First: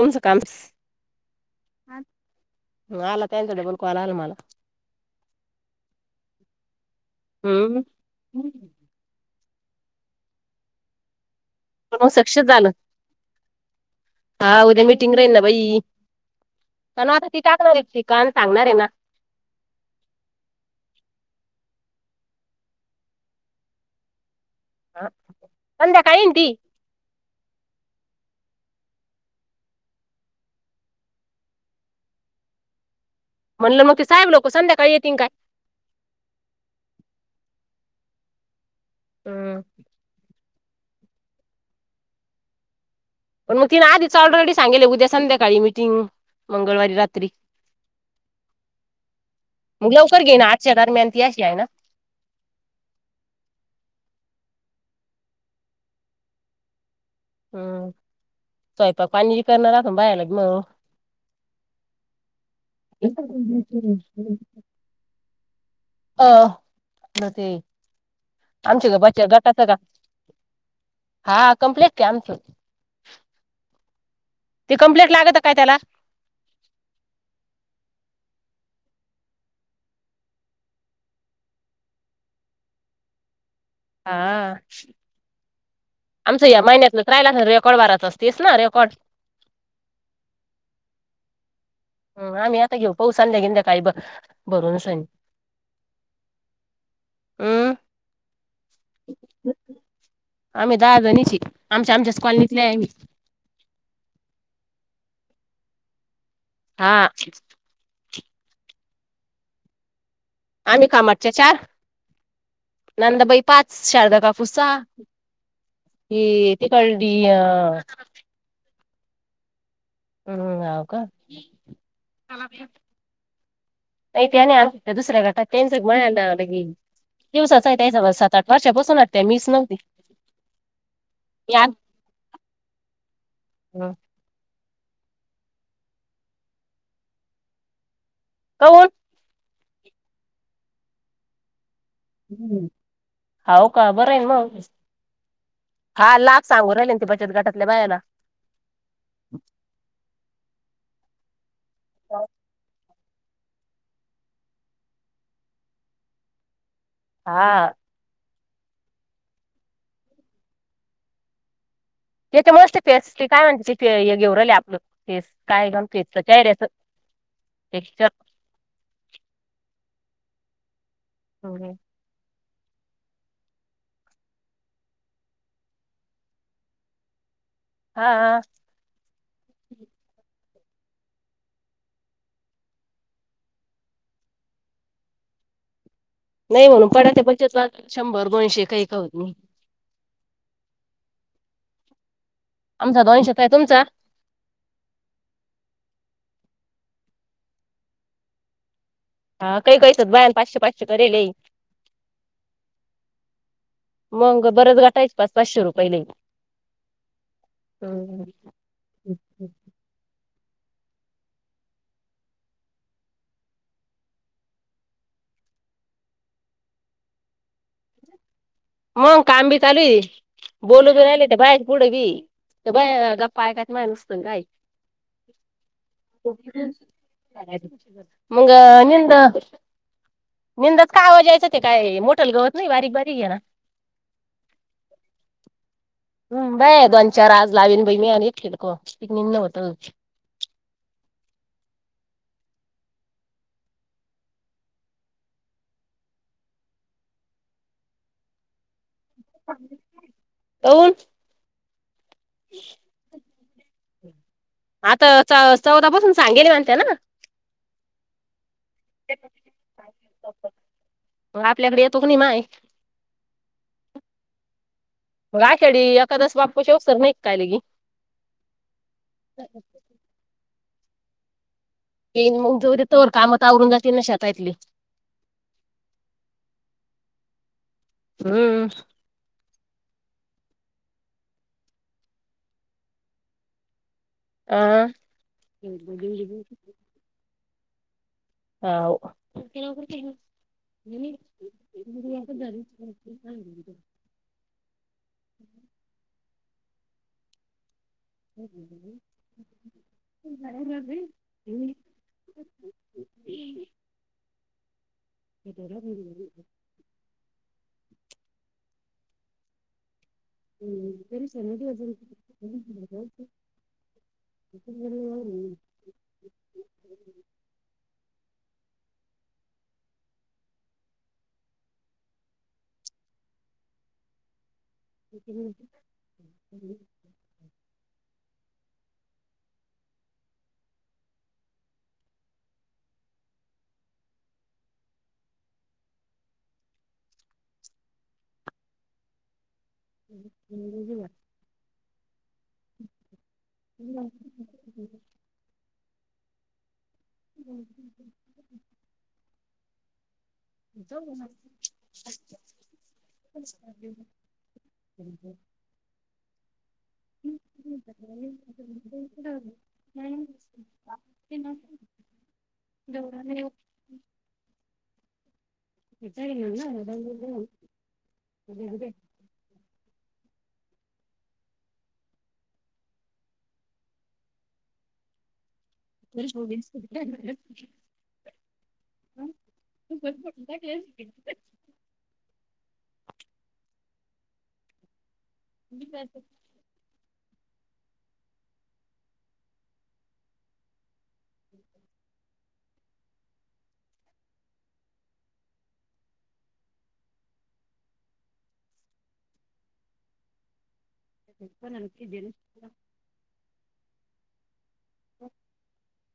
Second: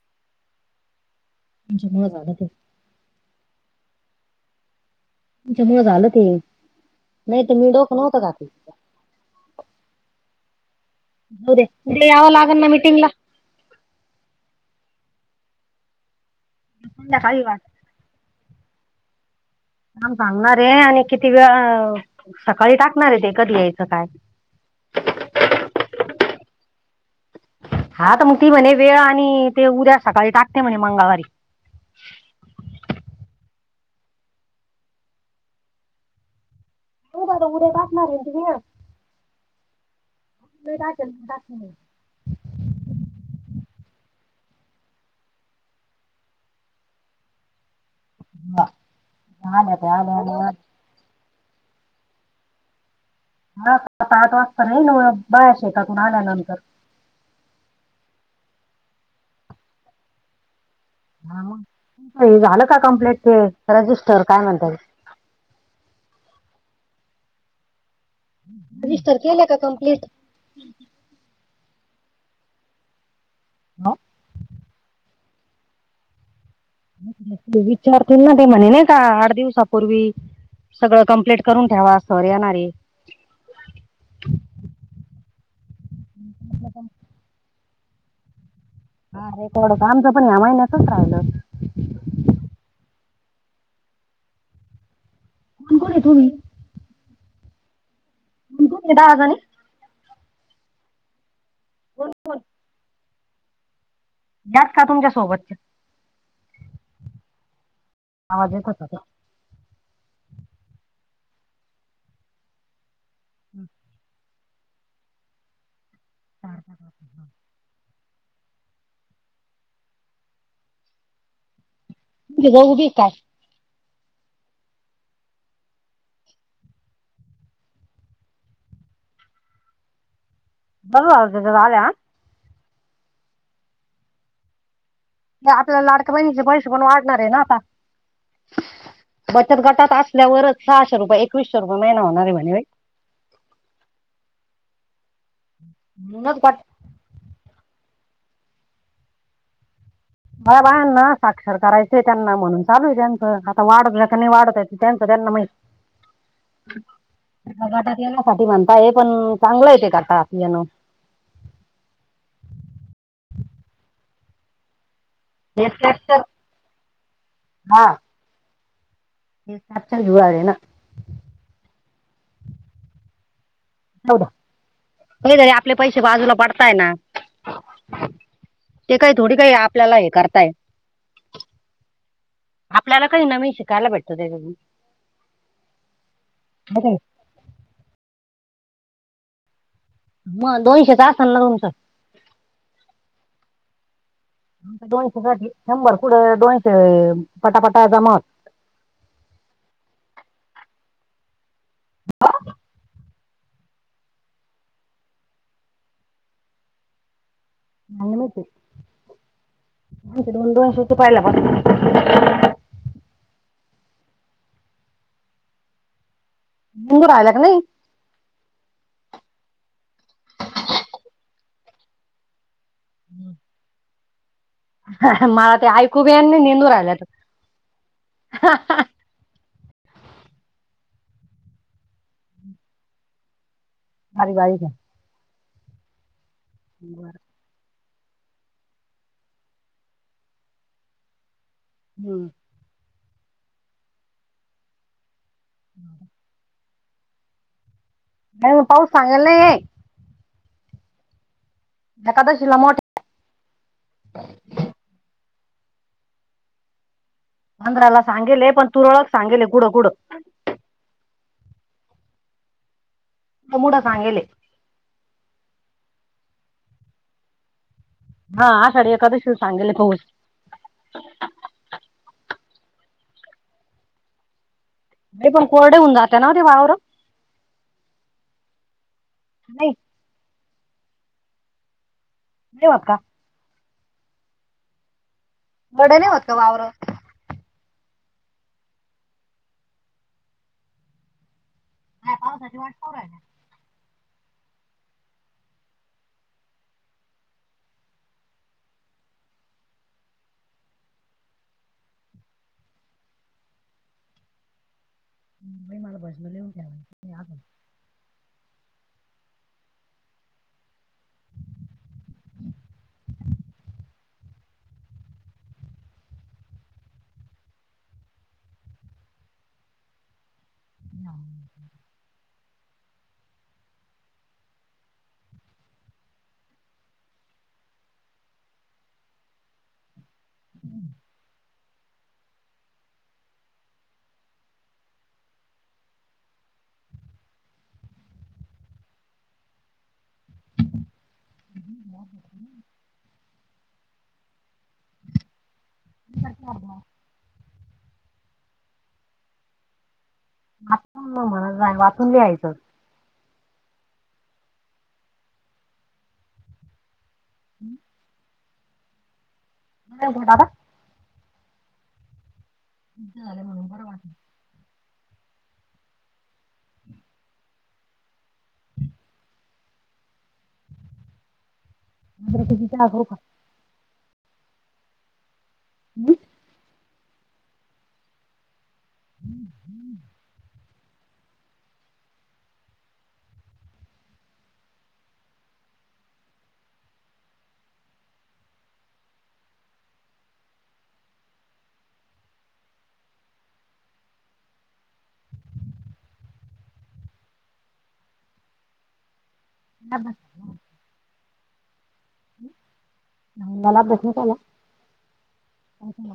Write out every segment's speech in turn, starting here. Homes कामस तुमच्या मुळ झालं सगळ [unintelligible] ज म झालं ते नाही तर मी हम्म डोक नव्हतं घातलं राहुदे पण म सक्सेस झालं हा उद्या मिटिंग राहील ना बाई पण आता ती संध्याकाळी वाट टाकणार आहे [unintelligible] सांगणार आहे ना काम सांगणार आहे आणि किती वेळ सकाळी टाकणार आहे ते कधी यायचं काय ह संध्याकाळी आहे ना ती हा तर मग ती म्हणे वेळ आणि ते उद्या सकाळी टाकते म्हणे मंगळवारी म्हणलं मग ते साहेब लोक संध्याकाळी येतील काय तेच आता उद्या टाकणार आहे [unintelligible] हम्म. [inaudible] पण मग तिनं ऑलरेडी सांगितलं उद्या संध्याकाळी मिटिंग मंगळवारी रात्री आल्या मग त्या आल्या लवकर घे आल्या. ना आठच्या दरम्यान ती अशी आहे ना हा सात आठ वाजता नाही बाया शेतातून आल्यानंतर हम्म स्वयंपाक पाणी जी करणार आपण बाया [unintelligible] हा मग हे झालं का कमप्लेट ते रजिस्टर काय म्हणताय हा म ते आमच्या रजिस्टर बचत केले गटाच का कम्प्लीट हा कम्प्लीट की आमच हो. ती कमप्लेट लागत काय त्याला ते विचारतील ना ते म्हणे नाही का आठ दिवसापूर्वी सगळं कंप्लीट करून ठेवा सर येणारे हा आमचं या महिन्यातलं राहिला का रेकॉर्ड भरायचा असतेस ना रेकॉर्ड हा रेकॉर्ड होत आमचा पण ह्या महिन्यातच राहिलं हम आम्ही आता घेऊ पाहू संध्या बिंध्याकाळी भरून स [unintelligible] तुम्ही हम्म. ते दहाजणी आम्ही दहा जणीची आमच्या कोण- आमच्याच कॉलनीतले आहे आम्ही त्याच का तुमच्या सोबत हा. आवाज येतोय का आम्ही कामाटच्या चार नंदबाई पाच शारदा काकू सहा हे ते कळली अह हम्म हव का नाही [unintelligible] [unintelligible] दुसऱ्या गटात [unintelligible] दिवसाचा आहे स सात आठ [unintelligible] मीच नव्हती [unintelligible] हम्म. त्या आपल्याला लाडक्या बहिणीचे पैसे पण वाढणार आहे ना आता [unintelligible] बचत गटात असल्यावर सहाशे रुपये एक कुशवरुप महि हो ना. हम्म हाव का बरं आहे मग हा म्हणूनच लाख गट सांगून राहिल ना ते, बचत घटातल्या बायाला. मला बाहेंना साक्षर करायचंय, त्यांना म्हणून चालू आहे. त्यांचं वाढत नाही का नाही, वाढत त्यांच त्यांना माहित. हा पिण्यासाठीठी म्हणता, हे पण चांगलं येते कातानो त्याे मोस्ट फेसट काय म्हणते तिथ गेवले आपलं ते काय हेच गमतोय कॅप्चर र्याच ते हे साच्या जुवा आहे ना? हो नाही तरी आपले, पैसे बाजूला पडताय ना. हा ते काही थोडी काही, आपल्याला हे करताय. आपल्याला काही, नवी शिकायला भेतं ते अून. नाही म्हणून पड ते बत, शंभर दोनशे काही काहत मी मग दोनशेचा असल ना तोमचं आमचा द्वनशत आहे तुमचा डोश सासाठी शंभर पुुढं डोस पटापटा जमत हा काही कहीसात बायान पाचशे पाचशे करेल ह मग बरच गाटायच पाच पाचशे रुपयला नाही माती दोन दोनशच पाहिला मंगू राहिला क नाही. मंग काम बी चालू बोलू ब राहिले बाहे पुढे बी बा गप्पाय काय माय नुसतं ना काई मला ते ऐकू बी आणि निंदू राहिला मंग निंद निंदाच का आवाज यायचा ते काय, मोटल गावत नाही बारीक बारीक घ ना हारी वाारी का हम बाय दोन चार आज, लावीन ब मी आणि खेको पिकन न होत. हम्म. ह का मग पाऊस सांगयला. अऊन. दाश म आता च चौदा पासून सांगेली म्हणत ना? बंध्राला सांगेले पण, तुरळक सांगेले गुडं गुडं मग आपल्याकडे येतो कणी माय मुडा सांगेले मग आ खेडी एखादस बाप्पाची, अवसर नाही काय लगी हा आाड कधी सांगेले पाूच. प मग जो तरवर कामात आवरून जातील ना शतातेतले. अ पण कोरडेऊन जाते ना ते वावर हम् नाही देव का आं वडे नाही होत का वावरून हा [unintelligible] नाही जारीच पावसाची वाट पाहू राहिली. [unintelligible] मला भज येव घ्याद [unintelligible] हम्म तेरी सज [unintelligible] ह [unintelligible] हा [unintelligible] हम् ह् बुजवा [unintelligible] ह म [unintelligible] ह [unintelligible] हो आपून म्हण वाचून लिहायचं. हम्म दादा तुमचं झालं म्हणून बरं वाटलं. [unintelligible] मर तती करो का [inaudible] हं? गोंद [unintelligible] इन स [unintelligible] ी करसक [inaudible] ह ब [unintelligible] प ननकी देेन [unintelligible] ह मला बसन केला [unintelligible] ह काय केला?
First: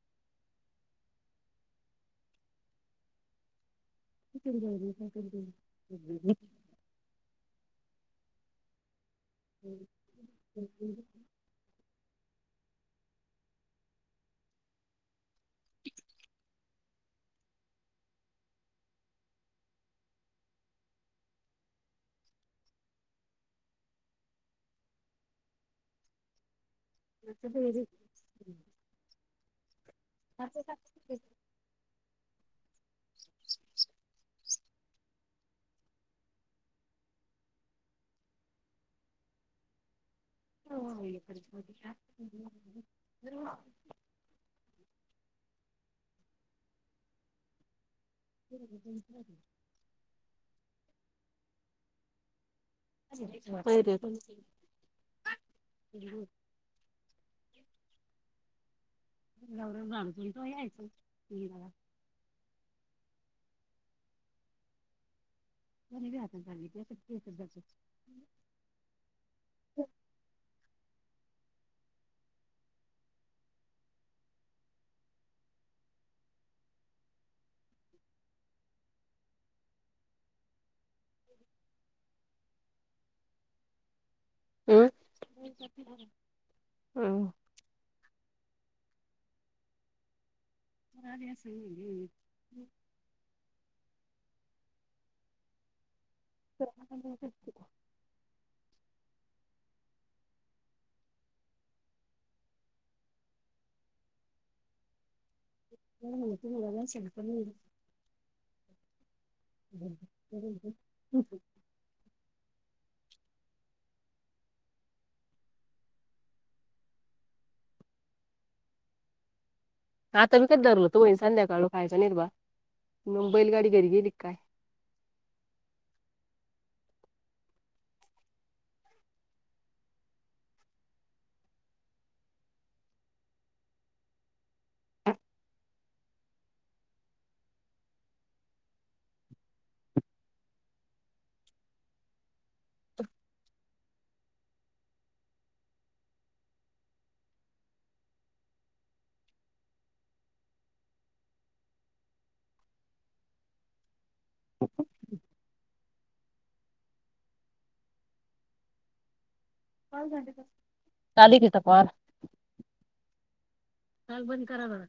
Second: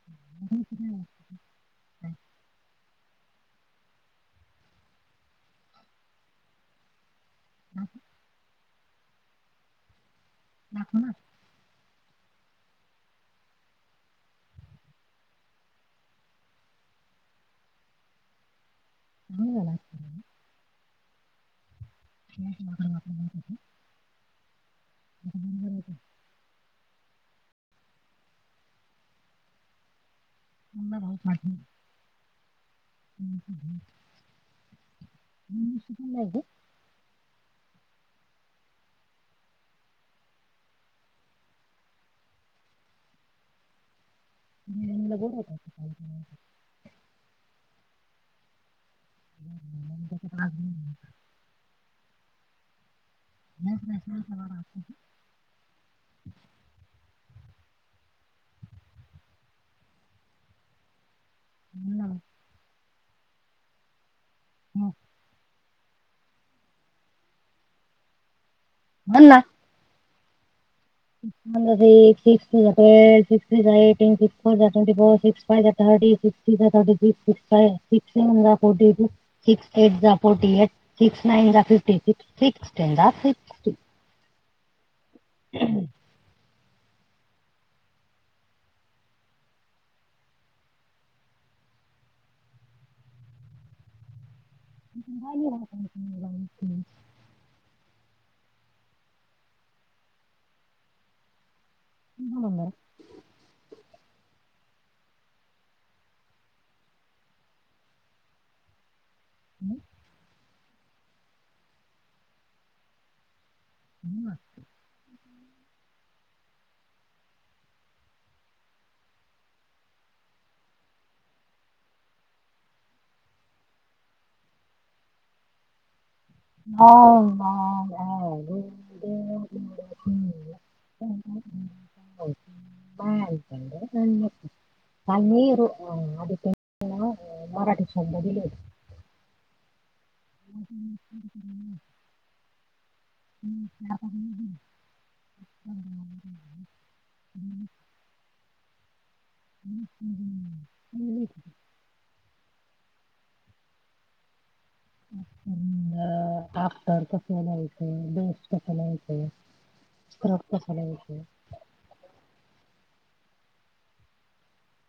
[unintelligible] घे, हम्, हम्, दाखव ना. थांब जरा पेरी अला बत मझ [unintelligible] ण ला हो बोला हो, आं,, [unintelligible] बरे गौरव झाण त तो यायच. [unintelligible] म्हण हम्म. कुणीबी आत आण [inaudible] बोल ना. सिक्स वन्स सिक्स टू जा ट्वेल्व सिक्स थ्रीजा एटीन सिक्स फोरजा ट्वेंटी फोर सिक्स फायजा थर्टी सिक्स सिक्सजा थर्टी सिक्स सिक्स्टा सिक्स सेवेंजा फोर्टी टू सिक्स एटजा फोर्टी एट सिक्स नाईनजा फिफ्टी सिक्स सिक्स टेनजा सिक्स हम्म. तू का आली आसल म्हणलं म्या. [unintelligible] [unintelligible] [inaudible] [unintelligible] म्हायती हाय मुलाला [unintelligible] [unintelligible] ऊआं. आता मी कधी धरल होतो, वहीण संध्या कालो खायचा निग बा, मंग बैलगाडी घरी गेली का काय. [unintelligible] [unintelligible] [unintelligible] अं मराठी शब्द दिले होते. [unintelligible] [unintelligible] [unintelligible] आ अँक्टर कस लिहायचंय, बेस्ट कस लिहायचंय. काली कित पार ताल बंद करा म्हणा.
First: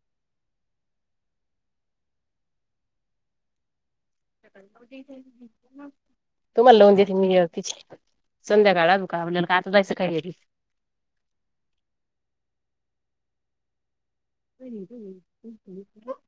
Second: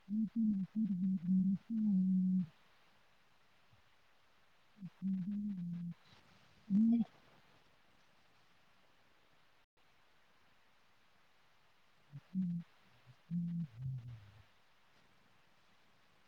[unintelligible] तुम्हाला लाऊन देती मी यावतीची संध्याकाळ आजुन का [unintelligible] आसच जायचं काय ही? [unintelligible] [unintelligible]